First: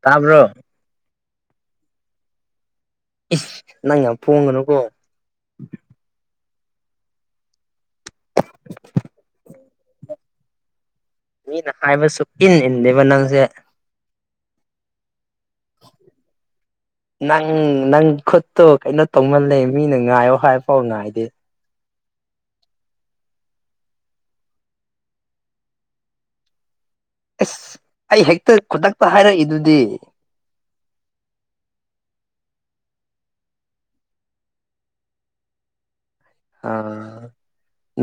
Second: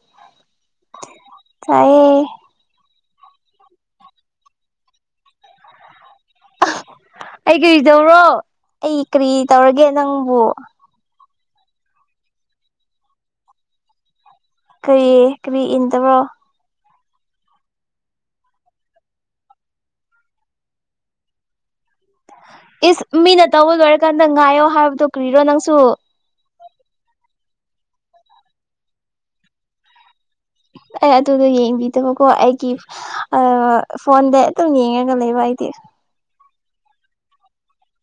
ꯇꯥꯕ꯭ꯔꯣ ꯇꯥꯌꯦ ꯅꯪ ꯌꯥꯝ ꯄꯣꯡꯒꯅꯨꯀꯣ ꯑꯩ ꯀꯔꯤ ꯇꯧꯔꯣ ꯑꯩ ꯀꯔꯤ ꯇꯧꯔꯒꯦ ꯅꯪꯕꯨ ꯃꯤꯅ ꯍꯥꯏꯕ ꯁꯨꯛꯏꯟ ꯏꯟꯗꯦꯕ ꯅꯪꯁꯦ ꯀꯔꯤ ꯀꯔꯤ ꯏꯟꯗꯕ꯭ꯔꯣ ꯅꯪ ꯅꯪ ꯈꯨꯠꯇꯣ ꯀꯩꯅꯣ ꯇꯧꯃꯜꯂꯦ ꯃꯤꯅ ꯉꯥꯏꯌꯣ ꯍꯥꯏꯕꯐꯥꯎ ꯉꯥꯏꯗꯦ ꯏꯁ ꯃꯤꯅ ꯇꯧꯕ ꯂꯣꯏꯔꯀꯥꯟꯗ ꯉꯥꯏꯌꯣ ꯍꯥꯏꯕꯗꯨꯣ ꯀꯨꯏꯔꯣ ꯅꯪꯁꯨ ꯑꯁ ꯑꯩ ꯍꯦꯛꯇ ꯈꯨꯗꯛꯇ ꯍꯥꯏꯔꯛꯏꯗꯨꯗꯤ ꯑꯦ ꯑꯗꯨꯗꯣ ꯌꯦꯡꯕꯤꯗꯕꯀꯣ ꯑꯩꯒꯤ꯫ [unintelligible] ꯐꯣꯟꯗ ꯑꯗꯨꯝ ꯌꯦꯡꯉꯒ ꯂꯩꯕ ꯑꯩꯗꯤ꯫ ꯑ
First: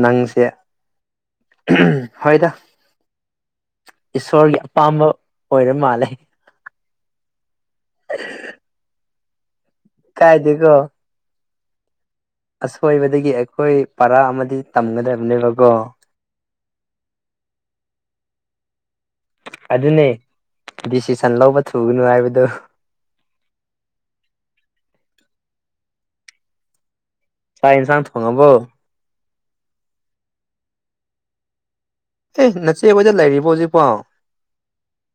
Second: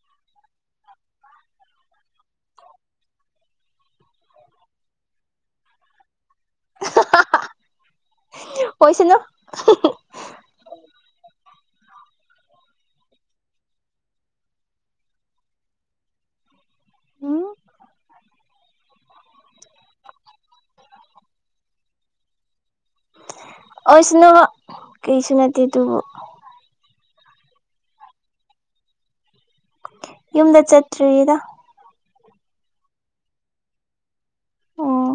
ꯅꯪꯁꯦ ꯍꯣꯏꯗ꯫ ꯏꯁꯣꯔꯒꯤ ꯑꯄꯥꯝꯕ ꯑꯣꯏꯔ ꯃꯥꯜꯂꯦ꯫ ꯑꯣꯏꯁꯅꯣ꯫ ꯀꯥꯏꯗꯀꯣ ꯑꯁꯣꯏꯕꯗꯒꯤ ꯑꯩꯈꯣꯏ ꯄꯔꯥ ꯑꯃꯗꯤ ꯇꯝꯒꯗꯕꯅꯦꯕꯀꯣ꯫ ꯎꯝ ꯑꯗꯨꯅꯦ ꯗꯤꯁꯤꯁꯟ ꯂꯧꯕ ꯊꯨꯒꯅꯨ ꯍꯥꯏꯕꯗꯨ꯫ ꯑꯣꯏꯁꯨꯅꯨ ꯀꯩꯁꯨ ꯅꯠꯇꯦꯗꯨꯕꯨ꯫ ꯆꯥꯛ ꯌꯦꯟꯁꯥꯡ ꯊꯣꯡꯉꯕꯣ꯫ ꯌꯨꯝꯗ ꯆꯠꯇ꯭ꯔꯤꯗ꯫ ꯑꯦ ꯅꯆꯦ ꯈꯣꯏꯗ ꯂꯩꯔꯤꯕꯣ ꯍꯧꯖꯤꯛꯐꯥꯎ꯫ ꯎꯝ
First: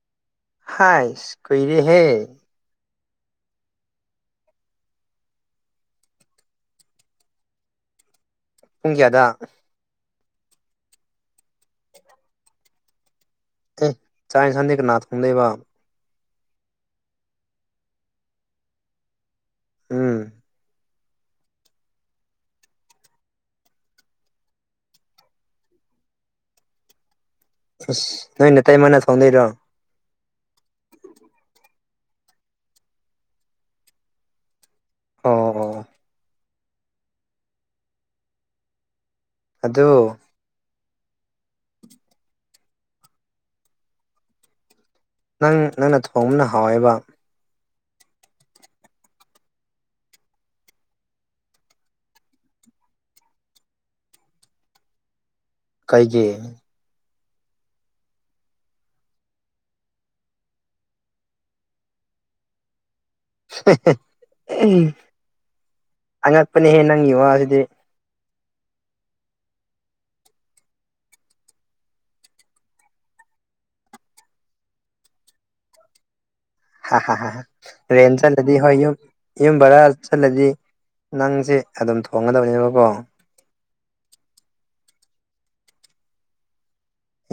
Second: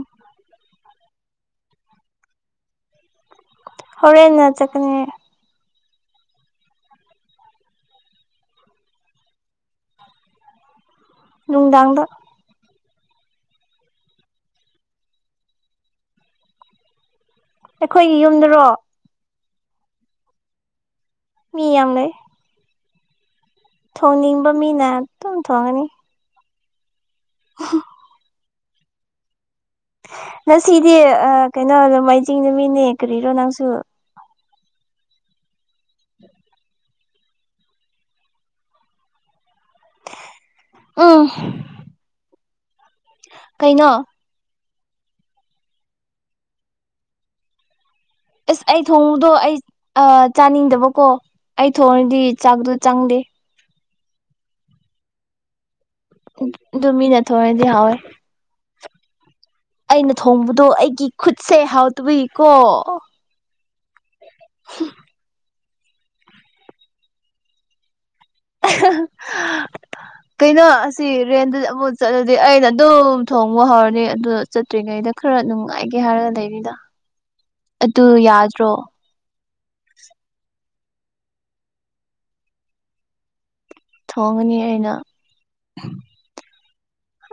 ꯍꯥꯏꯁ ꯀꯨꯏꯔꯦꯍꯦ꯫ ꯍꯣꯔꯦꯟꯅ ꯆꯠꯀꯅꯤ꯫ ꯄꯨꯡ ꯀꯌꯥꯗ꯫ ꯅꯨꯡꯗꯥꯥꯡꯗ꯫ ꯑꯦ ꯆꯥꯛ ꯏꯟꯖꯥꯡꯗꯤ ꯀꯅꯥ ꯊꯣꯡꯗꯣꯏꯕ ꯫ ꯑꯩꯈꯣꯏꯒꯤ ꯌꯨꯝꯗꯔꯣ? ꯎꯝ ꯃꯤ ꯌꯥꯝ ꯂꯩ꯫ ꯊꯣꯡꯅꯤꯡꯕ ꯃꯤꯅ ꯑꯗꯨꯝ ꯊꯣꯡꯉꯅꯤ꯫ ꯑꯁ ꯅꯣꯏ ꯅꯇꯩꯃꯅꯥ ꯊꯣꯡꯗꯣꯏꯔꯣ? ꯉꯁꯤꯗꯤ ꯑ ꯀꯩꯅꯣ ꯅꯣꯡꯃꯥꯏꯖꯤꯡ ꯅꯨꯃꯤꯠꯅꯦ ꯀꯔꯤꯔꯣ ꯅꯪꯁꯨ꯫ ꯑꯣ ꯑꯣ ꯑꯗꯨ ꯑ [unintelligible] ꯀꯩꯅꯣ? ꯅꯪ ꯅꯪꯅ ꯊꯣꯡꯕꯅ ꯍꯥꯎꯋꯦꯕ꯫ ꯑꯁ ꯑꯩ ꯊꯣꯡꯕꯗꯣ ꯑꯩ ꯑ ꯆꯥꯅꯤꯡꯗꯕꯀꯣ ꯑꯩ ꯊꯣꯡꯉꯗꯤ ꯆꯥꯛꯇꯣ ꯆꯪꯗꯦ꯫ ꯀꯩꯒꯤ? ꯑꯗꯨ ꯃꯤꯅ ꯊꯣꯡꯔꯗꯤ ꯍꯥꯎꯋꯦ꯫ ꯑꯩꯅ ꯊꯣꯡꯕꯗꯣ ꯑꯩꯒꯤ ꯈꯨꯠꯁꯦ ꯍꯥꯎ ꯇꯕꯨꯏꯀꯣ꯫ [unintelligible] ꯑꯉꯛꯄꯅꯦꯍꯦ ꯅꯪꯒꯤ ꯋꯥꯁꯤꯗꯤ꯫ [unintelligible] ꯀꯩꯅꯣ ꯑꯁꯤ ꯔꯦꯟꯗ ꯑꯃꯨꯛ ꯆꯠꯂꯗꯤ ꯑꯩꯅ ꯑꯗꯨꯝ ꯊꯣꯡꯕ ꯍꯧꯔꯅꯤ ꯑꯗꯨ꯫ ꯆꯠꯇ꯭ꯔꯤꯉꯩꯗ ꯈꯔ ꯅꯨꯡꯉꯥꯏꯒꯦ ꯍꯥꯏꯔꯒ ꯂꯩꯕꯤꯗ ꯍꯥ ꯍꯥ ꯍꯥ ꯔꯦꯟ ꯆꯠꯂꯗꯤ ꯍꯣꯏ ꯌꯨꯝ____ ꯌꯨꯝ ꯕꯔꯥ ꯆꯠꯂꯗꯤ ꯅꯪꯁꯦ ꯑꯗꯨꯝ ꯊꯣꯡꯒꯗꯕꯅꯦꯕꯀꯣ꯫ ꯊꯣꯡꯉꯅꯤ ꯑꯩꯅ꯫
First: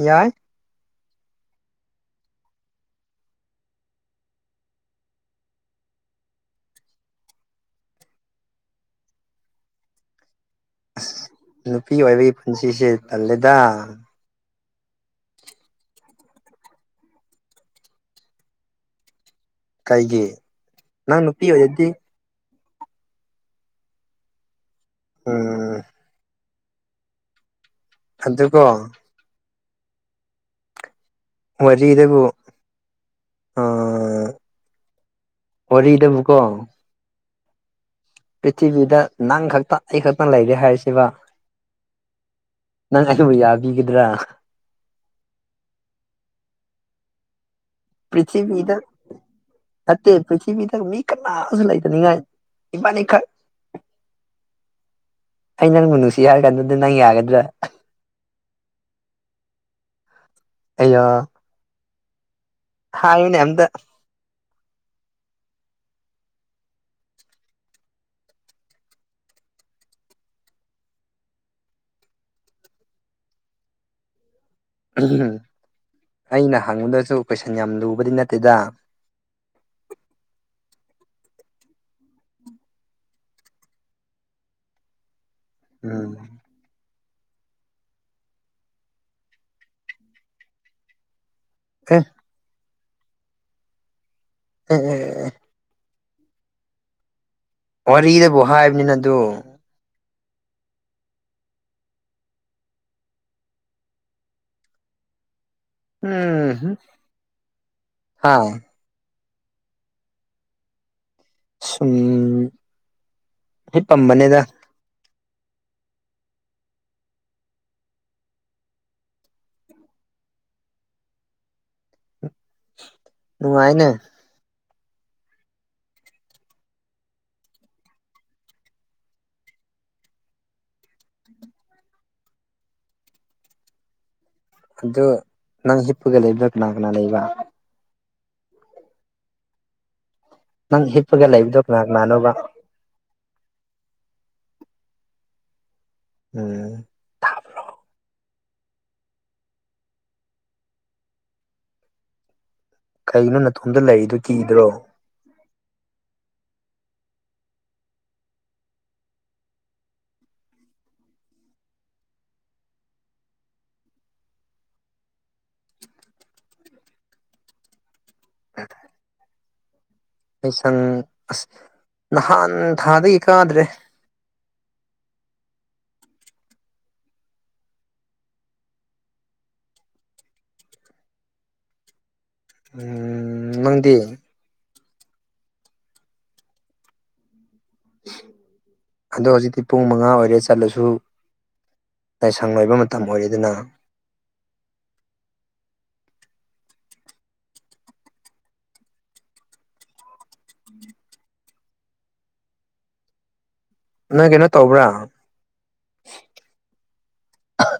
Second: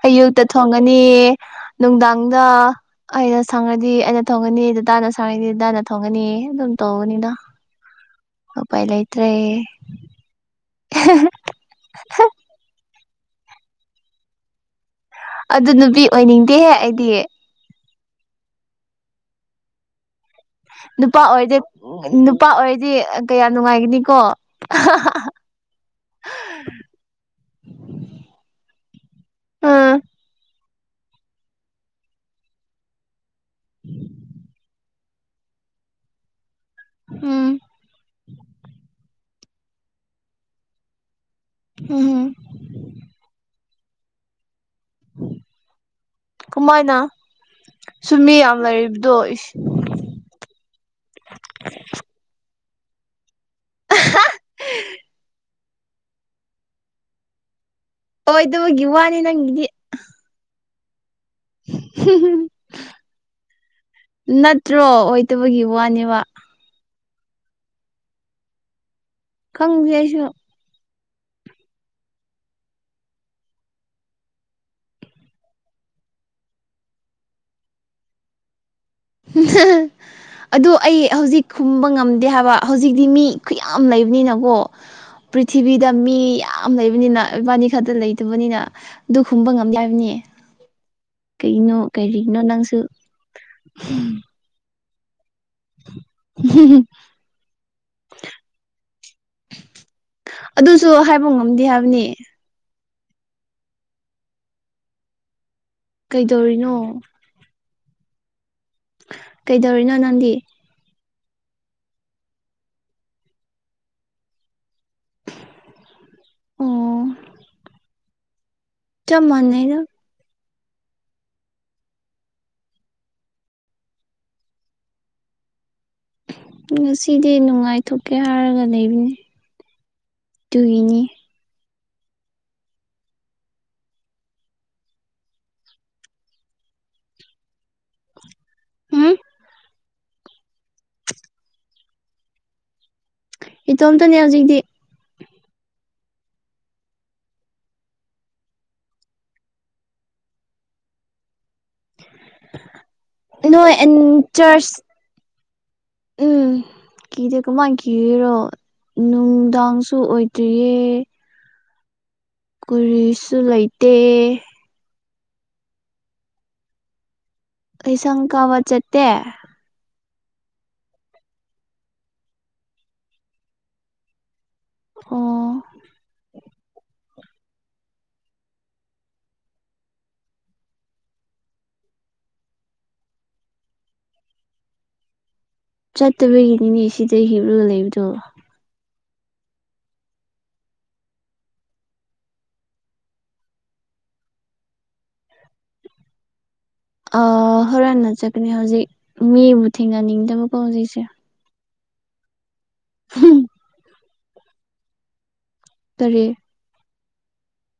ꯌꯥꯏ ꯑꯌꯨꯛꯇ ꯊꯣꯡꯉꯅꯤ ꯅꯨꯡꯗꯥꯡꯗ꯫ ꯑꯩꯅ ꯁꯪꯉꯗꯤ ꯑꯩꯅ ꯊꯣꯡꯒꯅꯤ ꯗꯗꯥꯅ ꯁꯪꯉꯗꯤ ꯗꯗꯥꯅ ꯊꯣꯡꯒꯅꯤ ꯑꯗꯨꯝ ꯇꯧꯕꯅꯤꯗ꯫ ꯎꯄꯥꯏ ꯂꯩꯇ꯭ꯔꯦ꯫ ꯑꯁ ꯅꯨꯄꯤ ꯑꯣꯏꯕꯒꯤ ꯄꯨꯟꯁꯤꯁꯦ ꯇꯜꯂꯦꯗ꯫ ꯑꯗꯨ ꯅꯨꯄꯤ ꯑꯣꯏꯅꯤꯡꯗꯦꯍꯦ ꯑꯩꯗꯤ꯫ ꯀꯩꯒꯤ? ꯅꯨꯄꯥ ꯅꯪ ꯅꯨꯄꯤ ꯑꯣꯏꯔꯗꯤ ꯅꯨꯄꯥ ꯑꯣꯏꯔꯗꯤ ꯀꯌꯥꯝ ꯅꯨꯡꯉꯥꯏꯒꯅꯤꯀꯣ ___ [unintelligible] ꯎ [inaudible] ꯑꯗꯨꯀꯣ ꯑꯝ ꯋꯥꯔꯤꯗꯕꯨ ꯑ______ ꯋꯥꯔꯤꯗꯕꯨꯀꯣ ꯎꯝ ꯄ꯭ꯔꯤꯊꯤꯕꯤꯗ ꯅꯪ ꯈꯛꯇ ꯑꯩ ꯈꯛꯇ ꯂꯩꯔꯦ ꯍꯥꯏꯔꯥꯁꯦꯕ ꯎꯝ ꯍꯨꯝ ꯅꯪ ꯑꯩꯕꯨ ꯌꯥꯕꯤꯒꯗ꯭ꯔꯥ ꯀꯨꯃꯥꯏꯅ ꯁꯨꯝꯃꯤ ꯌꯥꯝ ꯄ꯭ꯔꯤꯊꯤꯕꯤꯗ ꯂꯩꯔꯤꯕꯗꯣ ꯏꯁ ꯅꯠꯇꯦ ꯄ꯭ꯔꯤꯊꯤꯕꯤꯗ ꯃꯤ ꯀꯅꯥꯁꯨ ꯂꯩꯇꯥꯅꯤꯡꯉꯥꯏ ꯏꯕꯥꯅꯤꯈꯛ ꯑꯍꯥ ꯑꯩ ꯅꯪꯕꯨ ꯅꯨꯡꯁꯤ ꯍꯥꯏꯔꯥ ꯀꯥꯟꯗꯗꯤ ꯅꯪ ꯌꯥꯒꯗ꯭ꯔꯥ ꯑꯣꯏꯗꯕꯒꯤ ꯋꯥꯅꯤ ꯅꯪꯒꯤꯗꯤ ꯑꯩꯌꯥ [unintelligible] ꯍꯥꯏꯌꯨꯅꯦ ꯑꯝꯇꯥ ꯅꯠꯇ꯭ꯔꯣ ꯑꯣꯏꯗꯕꯒꯤ ꯋꯥꯅꯦꯕ ꯈꯪꯗꯤ ꯑꯩꯁꯨ ꯎꯝ ꯍꯝ ꯑꯩꯅ ꯍꯪꯕꯗꯁꯨ ꯀꯣꯏꯁꯟ ꯌꯥꯝ ꯂꯨꯕꯗꯤ ꯅꯠꯇꯦꯗ ꯥ [unintelligible] ꯑꯗꯨ ꯑꯩ ꯍꯧꯖꯤꯛ ꯈꯨꯝꯕ ꯉꯝꯗꯦ ꯍꯥꯏꯕ ꯍꯧꯖꯤꯛꯇꯤ ꯃꯤ ꯈꯨꯌꯥꯝ ꯂꯩꯕꯅꯤꯅꯀꯣ ꯄ꯭ꯔꯤꯊꯤꯕꯤꯗ ꯎꯝ ꯃꯤ ꯌꯥꯝ ꯌꯥꯝ ꯂꯩꯕꯅꯤꯅ ꯏꯕꯥꯅꯤ ꯈꯛꯇ ꯂꯩꯇꯕꯅꯤꯅ ꯑꯗꯨ ꯈꯨꯝꯕ ꯉꯝꯗꯦ ꯍꯥꯏꯕꯅꯤꯅꯦ ꯀꯩꯒꯤꯅꯣ ꯑꯦ ꯀꯔꯤꯒꯤꯅꯣ ꯅꯪꯁꯨ ꯑꯦ-ꯑꯦ-ꯑꯦ-ꯑꯦ ꯍꯝ-ꯍꯝ ꯋꯥꯔꯤꯗꯕꯨ ꯍꯥꯏꯕꯅꯤꯅ ꯑꯗꯨ ꯑꯗꯨꯁꯨ ꯍꯥꯏꯕ ꯉꯝꯗꯦ ꯍꯥꯏꯕꯅꯤ ꯎꯝ ꯍꯨꯝ ꯀꯩꯗꯧꯔꯤꯅꯣ ꯑꯥ ꯀꯩꯗꯧꯔꯤꯅꯣ ꯅꯪꯗꯤ ꯁꯨꯝ ꯍꯤꯞ ꯄꯝꯕꯅꯦꯗ ꯑꯣ ꯆꯝ ꯃꯥꯅꯩꯅ ꯅꯨꯡꯉꯥꯏꯅꯦ ꯉꯁꯤꯗꯤ ꯅꯨꯡꯉꯥꯏꯊꯣꯛꯀꯦ ꯍꯥꯏꯔꯒ ꯂꯩꯕꯅꯤ ꯇꯨꯏꯅꯤ ꯑꯗꯨ ꯅꯪ ꯍꯤꯞꯄꯒ ꯂꯩꯕ ꯀꯅꯥ-ꯀꯅꯥ ꯂꯩꯕ ꯎꯝ ꯅꯪ ꯍꯤꯞꯄꯒ ꯂꯩꯕꯗꯣ ꯀꯅꯥ- ꯀꯅꯥꯅꯣꯕ ꯏꯇꯣꯝꯇꯅꯦ ꯍꯧꯖꯤꯛꯗꯤ ꯎꯝ ꯀꯩꯅꯣ ꯅꯣꯏ ꯅꯇꯣꯝꯇ ꯑꯟ ꯂꯩꯔꯤꯗꯨ ꯆ꯭ꯔꯆ ꯀꯤꯗ꯭ꯔꯣ ꯎꯝ ꯀꯤꯗꯦ ꯀꯃꯥꯏ ꯀꯤꯔꯤꯔꯣ ꯅꯨꯡꯗꯥꯡꯁꯨ ꯑꯣꯏꯗ꯭ꯔꯤꯌꯦ ꯀꯨꯔꯤꯁꯨ ꯂꯩꯇꯦ ꯑꯩꯁꯪ ꯀꯕꯥ ꯆꯠꯇꯦ ꯂꯩꯁꯪ ꯑꯁ ꯅꯍꯥꯟ ꯊꯥꯗꯩ ꯀꯥꯗ꯭ꯔꯦ ꯑꯣ ꯎꯝ ꯅꯪꯗꯤ ꯆꯠꯇꯕꯒꯤꯅꯤꯅꯦ ꯁꯤꯗꯩ ꯍꯤꯞꯂꯒ ꯂꯩꯕꯗꯣ ꯑꯗꯣ ꯍꯧꯖꯤꯛꯇꯤ ꯄꯨꯡ ꯃꯉꯥ ꯑꯣꯏꯔꯦ ꯆꯠꯂꯁꯨ ꯂꯥꯏꯁꯪ ꯂꯣꯏꯕ ꯃꯇꯝ ꯑꯣꯏꯔꯦꯗꯅ ꯑꯥ ꯍꯣꯔꯦꯟ ꯅꯆꯠꯀꯅꯤ ꯍꯧꯖꯤꯛ ꯃꯤꯕꯨ ꯊꯦꯡꯅꯅꯤꯡꯗꯕꯀꯣ ꯍꯧꯖꯤꯛꯁꯦ ꯎꯝ ꯅꯪ ꯀꯩꯅꯣ ꯇꯧꯕ꯭ꯔꯥ ꯀꯥꯔꯤ ꯑꯍꯥ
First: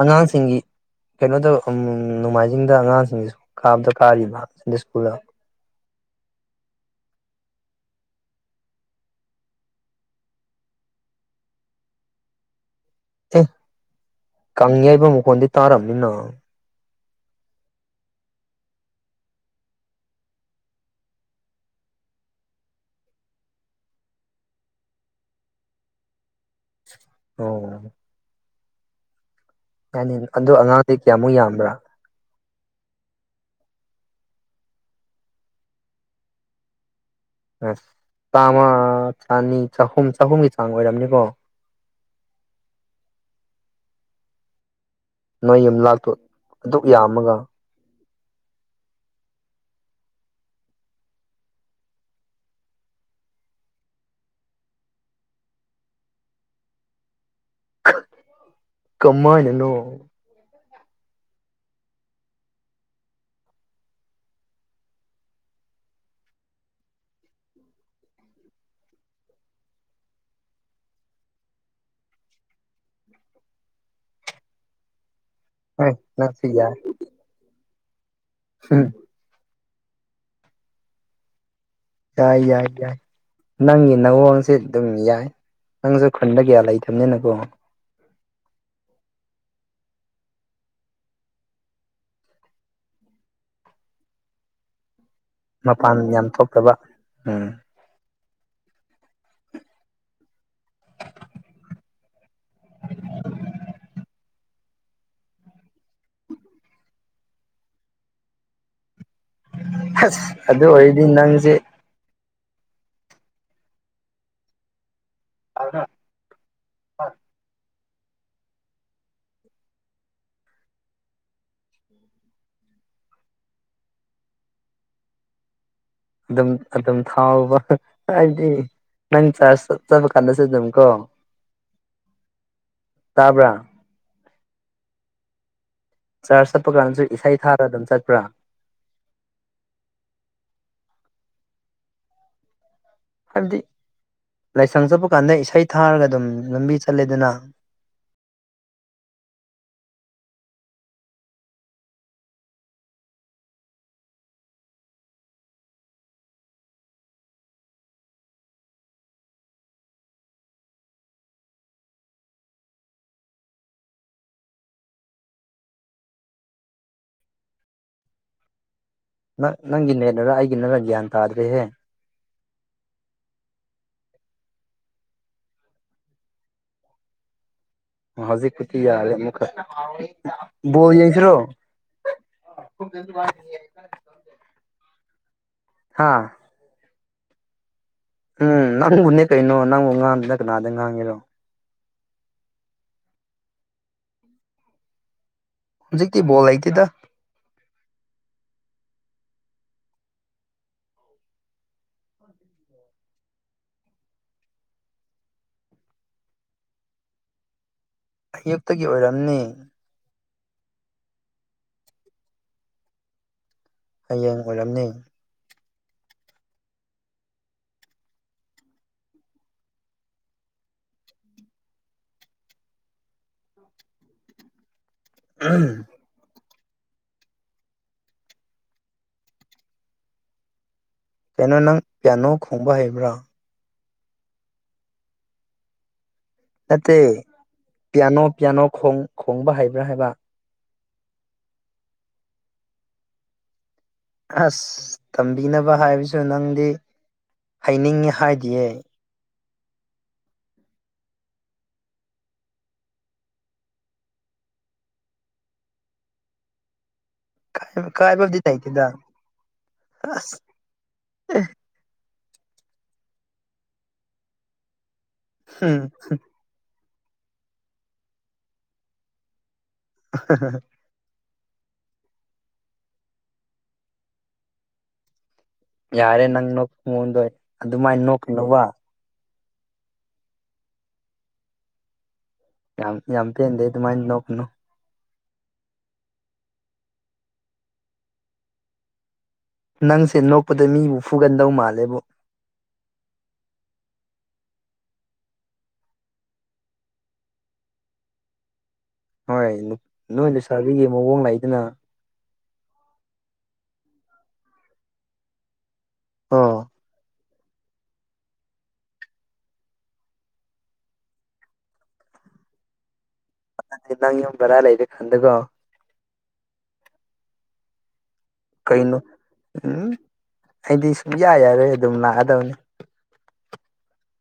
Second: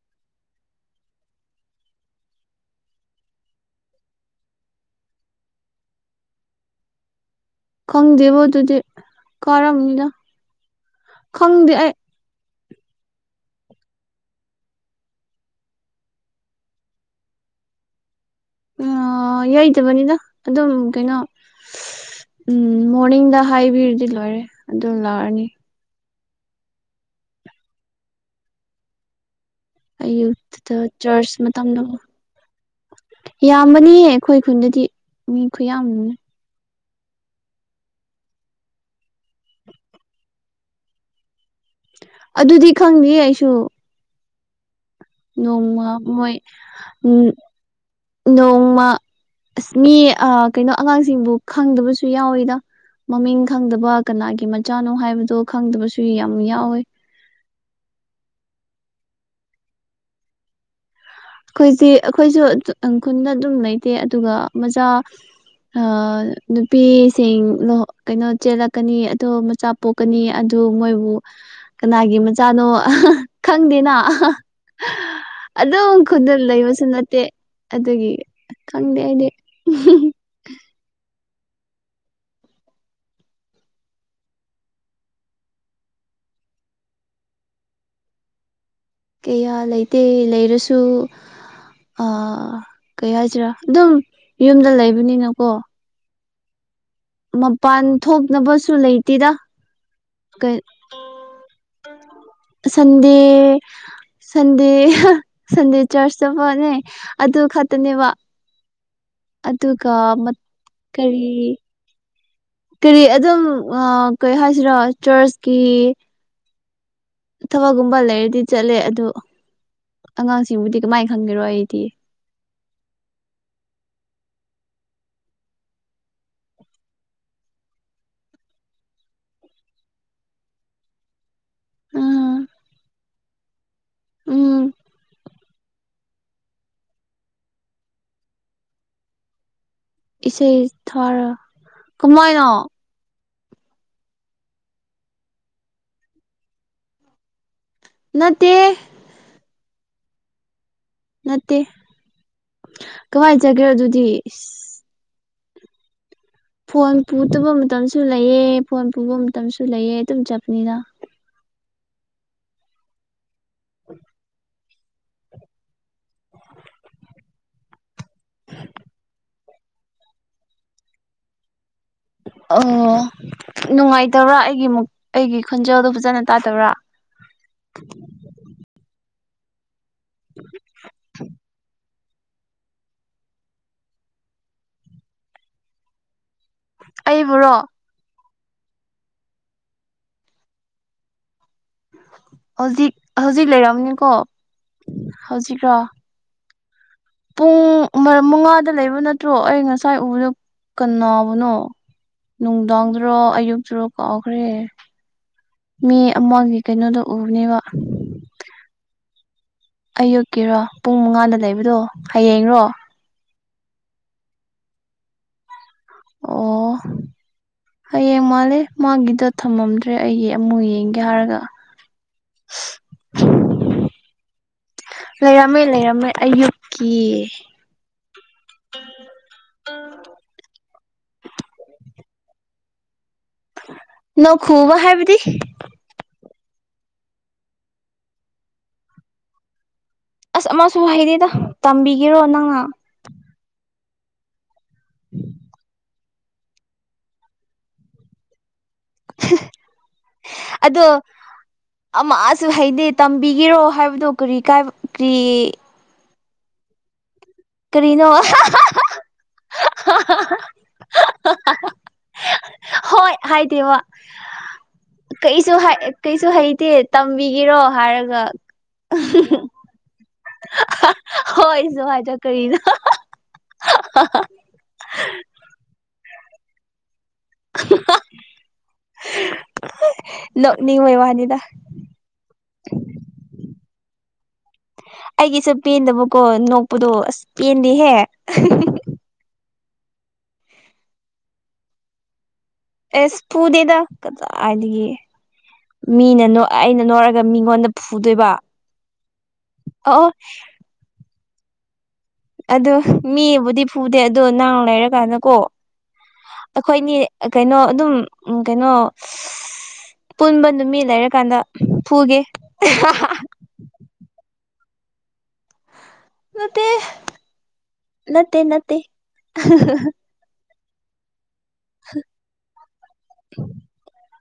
ꯑꯉꯥꯡꯁꯤꯡꯒꯤ꯫ ꯀꯩꯅꯣꯗ ꯑꯝ ꯅꯣꯡꯃꯥꯏꯖꯤꯡꯗ ꯑꯉꯥꯡꯁꯤꯡꯁꯤ ꯁꯨ꯭ꯀ ꯀꯥꯕꯗ ꯀꯥꯔꯤꯕꯗ ꯁ꯭ꯀꯨꯜꯗ꯫ ꯈꯪꯗꯦꯕꯣ ꯑꯗꯨꯗꯤ ꯀꯥꯔꯝꯅꯤꯅ ꯈꯪꯗꯦ ꯑꯩ ꯑꯦ ꯀꯪ ꯌꯩꯕ ꯃꯈꯣꯟꯗꯤ ꯇꯥꯔꯝꯅꯤꯅ꯫ ꯎꯝ ꯌꯩꯗꯕꯅꯤꯅ ꯑꯗꯨꯝ ꯀꯩꯅꯣ ꯎꯝ ꯃꯣꯔꯅꯤꯡꯗ ꯍꯥꯏꯕꯤꯔꯗꯤ ꯂꯣꯏꯔꯦ ꯑꯗꯨꯝ ꯂꯥꯛꯔꯅꯤ꯫ ꯑꯣ꯫ ꯌꯥꯅꯤ ꯑꯗꯣ ꯑꯌꯨꯊꯗ ꯑꯉꯥꯡꯗꯤ ꯀꯌꯥꯃꯨꯛ ꯆꯔꯆ ꯌꯥꯝꯕ꯭ꯔꯥ ꯃꯇꯝꯗ ꯌꯥꯝꯕꯅꯤ ꯑꯩꯈꯣꯏ ꯈꯨꯟꯗꯗꯤ ꯃꯤ ꯈꯨꯌꯥꯝ ꯑꯁ ꯆꯥꯝꯃ ꯆꯅꯤ ꯆꯍꯨꯝ ꯆꯍꯨꯝꯒꯤ ꯆꯥꯡ ꯑꯣꯏꯔꯝꯅꯤꯀꯣ꯫ ꯑꯗꯨꯗꯤ ꯈꯪꯗꯦ ꯑꯩꯁꯨ ꯫ ꯅꯣꯏ ꯅꯣꯡꯃ ꯌꯨꯝꯂꯛꯇꯣ ꯃꯣꯏ ꯑꯗꯨꯛ ꯎꯝ ꯌꯥꯝꯃꯒ ꯅꯣꯡꯃ ꯑꯁ ꯃꯤ ꯑ ꯀꯩꯅꯣ ꯑꯉꯥꯡꯁꯤꯡꯕꯨ ꯈꯪꯗꯕꯁꯨ ꯌꯥꯎꯋꯤꯗ꯫ ꯃꯃꯤꯡ ꯈꯪꯗꯕ ꯀꯅꯥꯒꯤ ꯃꯆꯥꯅꯣ ꯍꯥꯏꯕꯗꯣ ꯈꯪꯗꯕꯁꯨ ꯌꯥꯝ ꯌꯥꯎꯋꯦ꯫ ꯀꯃꯥꯏꯅꯅꯣ꯫ ꯑꯈꯣꯏꯖꯤ ꯑꯈꯣꯏꯁꯨ ꯑ ꯈꯨꯜꯗ ꯑꯗꯨꯝ ꯂꯩꯇꯦ ꯑꯗꯨꯒ ꯃꯆꯥꯥ ꯑ ꯅꯨꯄꯤꯁꯤꯡ ꯗꯣ ꯀꯩꯅꯣ ꯆꯦꯜꯂꯛꯀꯅꯤ ꯑꯗꯣ ꯃꯆꯥ ꯄꯣꯛꯀꯅꯤ ꯑꯗꯨ ꯃꯣꯏꯕꯨ꯫ ꯀꯅꯥꯒꯤ ꯃꯆꯥꯅꯣ ꯑꯍꯥ ꯑꯍꯥ ꯈꯪꯗꯦꯅ꯫ ꯍꯣꯏ ꯑꯗꯨꯝ ꯈꯨꯜꯗ ꯅꯪꯁꯨ ꯌꯥꯏ ꯂꯩꯕꯁꯨ ꯅꯠꯇꯦ ꯑꯗꯨꯒꯤ ꯎꯝ ꯈꯪꯗꯦ ꯑꯩꯗꯤ꯫ ꯌꯥꯏ ꯌꯥꯏ ꯌꯥꯏ꯫ ꯅꯪꯒꯤ ꯅꯋꯣꯡꯁ ꯑꯗꯨꯝ ꯌꯥꯏ ꯅꯪꯁꯨ ꯈꯨꯟꯗ ꯀꯌꯥ ꯂꯩꯇꯕꯅꯤꯅꯀꯣ꯫ ꯀꯌꯥ ꯂꯩꯇꯦ ꯂꯩꯔꯁꯨ ꯑꯥ ꯀꯩ ꯍꯥꯏꯁꯤꯔꯥ ꯑꯗꯨꯝ ꯌꯨꯝꯗ ꯂꯩꯕꯅꯤꯅꯀꯣ꯫ ꯃꯄꯥꯟ ꯌꯥꯝ ꯊꯣꯛꯇꯕ꯫ ꯎꯝ ꯃꯄꯥꯟ ꯊꯣꯛꯅꯕꯁꯨ ꯂꯩꯇꯦꯗ ꯀꯩ ꯁꯟꯗꯦ꯫ ꯁꯟꯗꯦ ꯍꯥ ꯁꯟꯗꯦ ꯆꯔꯆ ꯆꯠꯄꯅꯦ ꯑꯗꯨ ꯈꯛꯇꯅꯦꯕ꯫ ꯑꯗꯨꯒ ꯑꯁ ꯑꯗꯨ ꯑꯣꯏꯔꯗꯤ ꯀꯔꯤ꯫ ꯅꯪꯁꯦ ꯀꯔꯤ ꯑꯗꯨꯝ ꯑ ꯀꯩ ꯍꯥꯏꯁꯤꯔꯥ ꯆꯔꯆꯀꯤ ꯊꯕꯛꯒꯨꯝꯕ ꯂꯩꯔꯗꯤ ꯆꯠꯂꯦ ꯑꯗꯨ ꯑꯉꯥꯡꯁꯤꯡꯕꯨꯗꯤ ꯀꯃꯥꯏꯅ ꯈꯪꯒꯦꯔꯣ ꯑꯩꯗꯤ꯫ ꯑꯗꯨꯝ ꯑꯗꯨꯝ ꯊꯥꯎꯕ ꯍꯥꯏꯗꯤ꯫ ꯅꯪ ꯆꯔ꯭ꯆ ꯆꯠꯄꯀꯥꯟꯗꯁꯨ ꯗꯨꯝꯀꯣ꯫ ꯑꯥ ꯇꯥꯕ꯭ꯔꯥ꯫ ꯎꯝ꯫ ꯆꯥꯔꯆ ꯆꯠꯄ ꯀꯥꯟꯗꯁꯨ ꯏꯁꯩ ꯊꯥꯔꯒ ꯑꯗꯨꯝ ꯆꯠꯄ꯭ꯔꯥ꯫ ꯏꯁꯩ ꯊꯔ ꯀꯃꯥꯏꯅ꯫ ꯍꯥꯏꯕꯗꯤ ꯂꯥꯏꯁꯪ ꯆꯠꯄ ꯀꯥꯟꯗ ꯏꯁꯩ ꯊꯥꯔꯒ ꯑꯗꯨꯝ ꯂꯝꯕꯤ ꯆꯠꯂꯦꯗꯅ꯫ ꯅꯠꯇꯦ꯫ ꯅꯠꯇꯦ ꯀꯃꯥꯏ ꯆꯠꯀꯦꯔꯥ ꯑꯗꯨꯗꯤ ꯏꯁ꯫ ꯐꯣꯟ ꯄꯨꯗꯕ ꯃꯇꯝꯁꯨ ꯂꯩꯑꯦ ꯐꯣꯟ ꯄꯨꯕ ꯃꯇꯝꯁꯨ ꯂꯩꯌꯦ ꯑꯗꯨꯝ ꯆꯞꯄꯅꯤꯅ꯫ ꯅꯪ ꯅꯪꯒꯤ ꯅꯦꯠꯂꯔ ꯑꯩꯒꯤ ꯅꯔ ꯒ꯭ꯌꯥꯟ ꯇꯥꯗ꯭ꯔꯦꯍꯦ꯫ ꯑꯣ ꯅꯨꯡꯉꯥꯏꯇꯕ ꯑꯩꯒꯤ ꯃꯨꯛ ꯑꯩꯒꯤ ꯈꯨꯣꯟꯖꯦꯜꯗꯨ ꯐꯖꯅ ꯇꯥꯗꯕꯔꯥ꯫ ꯍꯧꯖꯤꯛ [unintelligible] ꯕꯣꯜ ꯌꯥꯁꯤ꯭ꯔꯣ [unintelligible] ꯍꯥꯥ꯫ ꯑꯩꯕꯨꯔꯣ꯫ ꯎꯝ ꯅꯪꯕꯨꯅꯦ ꯀꯩꯅꯣ ꯅꯪꯕꯨ ꯉꯥꯡꯗꯅ ꯀꯅꯥꯗ ꯉꯥꯡꯉꯦꯅꯣ꯫ ꯍꯧꯖꯤꯛ ꯍꯧꯖꯤꯛ ꯂꯩꯔꯝꯅꯤꯀꯣ ꯍꯧꯖꯤꯛꯔꯣ꯫ ꯍꯧꯖꯤꯛꯇꯤ ꯕꯣꯜ ꯂꯩꯇꯦꯗ ꯄꯨꯡ ꯃꯉꯥꯗ ꯂꯩꯕ ꯅꯠꯇ꯭ꯔꯣ ꯑꯩ ꯉꯁꯥꯏ ꯎꯕꯗ ꯀꯎꯕꯅꯣ ꯅꯨꯡꯗꯥꯡꯗꯔꯣ ꯑꯌꯨꯛꯇꯔꯣ ꯀꯥꯎꯈ꯭ꯔꯦ ꯃꯤ ꯑꯃꯒꯤ ꯀꯩꯅꯣꯗꯣ ꯎꯕꯅꯦꯕ ꯑꯌꯨꯛꯇꯒꯤ ꯑꯣꯏꯔꯝꯅꯤ ꯑꯌꯨꯛꯀꯤꯔꯣ ꯄꯨꯡ ꯃꯉꯥꯗ ꯂꯩꯕꯗꯣ ꯍꯌꯦꯡꯔꯣ ꯍꯌꯦꯡ ꯑꯣꯏꯔꯝꯅꯤ ꯑꯣ ꯍꯌꯦꯡ ꯃꯥꯜꯂꯦ ꯃꯥꯒꯤꯗ ꯊꯝꯃꯝꯗ꯭ꯔꯦ ꯑꯩꯒꯤ ꯑꯃꯨꯛ ꯌꯦꯡꯒꯦ ꯍꯥꯏꯔꯒ ꯂꯩꯔꯝꯃꯦ ꯂꯩꯔꯝꯃꯦ ꯑꯌꯨꯛꯀꯤ ꯀꯩꯅꯣ ꯅꯪ ꯄꯤꯌꯥꯅꯣ ꯈꯣꯡꯕ ꯍꯩꯕ꯭ꯔꯣ ꯅ ꯈꯨꯕ ꯍꯥꯏꯕꯗꯤ ꯅꯠꯇꯦ ꯄꯤꯌꯥꯅꯣ ꯄꯤꯌꯥꯅꯣ ꯈꯣꯡ ꯈꯣꯡꯕ ꯍꯩꯕ꯭ꯔꯥ ꯍꯥꯏꯕ ꯑꯁ ꯑꯃꯁꯨ ꯍꯩꯗꯤꯗ ꯇꯝꯕꯤꯒꯔꯣ ꯅꯪꯅ ꯑꯁ ꯇꯝꯕꯤꯅꯕ ꯍꯥꯏꯕꯁꯨ ꯅꯪꯗꯤ ꯍꯥꯏꯩꯅꯤꯡꯉꯤ ꯍꯥꯏꯗꯤꯌꯦ ꯑꯗꯣ ꯑꯃꯁꯨ ꯍꯩꯗꯦ ꯇꯝꯕꯤꯒꯦꯔꯣ ꯍꯥꯏꯕꯗꯣ ꯀꯔꯤ ꯀꯥꯏꯒ꯭ꯔꯤ ꯀꯔꯤꯅꯣ ꯀꯥꯏꯕꯕꯨꯗꯤ ꯂꯩꯇꯦꯗ ꯑꯁ ꯍꯣꯏ ꯍꯥꯏꯗꯦꯕ ꯀꯩꯁꯨ ꯎꯝ ꯀꯩꯁꯨ ꯍꯩꯇꯦ ꯇꯝꯕꯤꯒꯔꯣ ꯍꯥꯏꯔꯒ [inaudible] ꯍꯣꯏꯁꯨꯋꯥꯗꯣ ꯀꯗ ꯌꯥꯔꯦ ꯅꯪ ꯅꯣꯛꯉꯣꯟꯗꯣꯏ ꯑꯗꯨꯃꯥꯏꯅ ꯅꯣꯛꯀꯅꯨꯕ ꯅ ꯅꯤꯡ ꯑꯣꯏ ꯋꯥꯅꯤꯗ [unintelligible] ꯌꯥꯝ ꯌꯥꯝ ꯄꯦꯟꯗꯦ ꯑꯗꯨꯃꯥꯏꯅ ꯅꯣꯛꯀꯅꯨ ꯑꯩꯒꯤꯁꯨ ꯄꯦꯟꯗꯕꯀꯣ ꯅꯣꯛꯄꯗꯣ ꯑꯁ ꯄꯦꯟꯗꯦꯍꯦ ꯅꯪꯁꯦ ꯅꯣꯛꯄꯗ ꯃꯤꯕꯨ ꯐꯨꯒꯟꯗꯧ ꯃꯥꯜꯂꯦꯕꯨ ꯑꯦꯁ ꯄꯨꯗꯦꯗ ꯀꯗꯥꯒ ꯃꯤꯅ ꯑꯩꯅ ꯅꯣꯛꯔꯒ ꯃꯤꯉꯣꯟꯗ ꯐꯨꯗꯣꯏꯕ ꯍꯣꯏ ꯑꯣ ꯅꯣꯏ ꯂꯩꯁꯥꯕꯤꯒꯤ ꯃꯑꯣꯡ ꯂꯩꯗꯅ ꯑꯗꯨ ꯃꯤꯕꯨꯗꯤ ꯐꯨꯗꯦ ꯑꯗꯣ ꯅꯥꯡ ꯂꯩꯔꯀꯥꯟꯗꯀꯣ ꯑꯣ ꯑꯩꯈꯣꯏꯅꯤ ꯀꯩꯅꯣ ꯑꯗꯨꯝ ꯀꯩꯅꯣ ꯄꯨꯟꯕ ꯅꯨꯃꯤꯠ ꯂꯩꯔꯀꯥꯟꯗ ꯐꯨꯒꯦ ꯑꯗꯨꯗꯗꯤ ꯅꯪ ꯌꯨꯝ ꯕꯔꯥ ꯂꯩꯔꯦ ꯈꯟꯗꯒꯣ ꯅꯠꯇꯦ ꯅꯠꯇꯦ ꯅꯠꯇꯦ ꯀꯩꯅꯣ ꯎꯝ ꯑꯩꯗꯤ ꯁꯨꯡꯌꯥ ꯌꯥꯔꯣꯏ ꯑꯗꯨꯝ ꯂꯥꯛꯑꯗꯧꯅꯤ [inaudible]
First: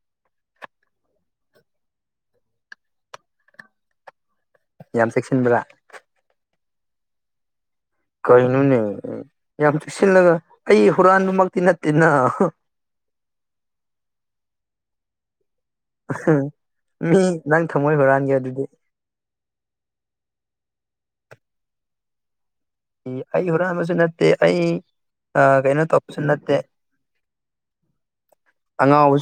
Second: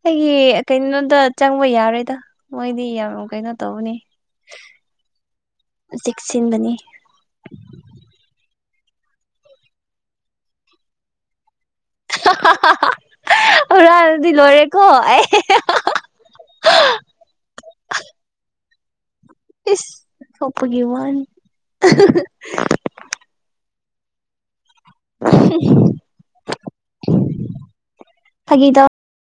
ꯑꯩꯒꯤ ꯀꯩꯅꯣꯗ ꯆꯪꯕ ꯌꯥꯔꯣꯏꯗ ꯃꯣꯏꯗꯤ ꯌꯥꯝ ꯀꯩꯅꯣ ꯇꯧꯕꯅꯤ ꯌꯥꯝ ꯆꯦꯛꯁꯤꯟꯕ꯭ꯔꯥ ꯆꯦꯛꯁꯤꯟꯕꯅꯤ ꯀꯩꯅꯣꯅꯦ ꯌꯥꯝ ꯆꯨꯞꯁꯤꯜꯂꯒ ꯑꯩ ꯍꯨꯔꯥꯟꯗꯨꯃꯛꯇꯤ ꯅꯠꯇꯦ ꯍꯨꯔꯥꯟꯗꯤ ꯂꯣꯏꯔꯦꯀꯣ ꯑꯦ ꯃꯤ ꯅꯪ ꯊꯃꯣꯏ ꯍꯨꯔꯥꯟꯒꯦ ꯑꯗꯨꯗꯤ ꯏꯁ ꯁꯄꯒꯤ ꯋꯥꯅꯤ ꯑꯩ ꯍꯨꯔꯥꯟꯕꯁꯨ ꯅꯠꯇꯦ ꯑꯩ ꯑ ꯀꯩꯅꯩꯅ ꯇꯞꯁꯤ ꯅꯠꯇꯦ ꯐꯥꯒꯤ ꯇꯧ ꯑꯉꯥꯡ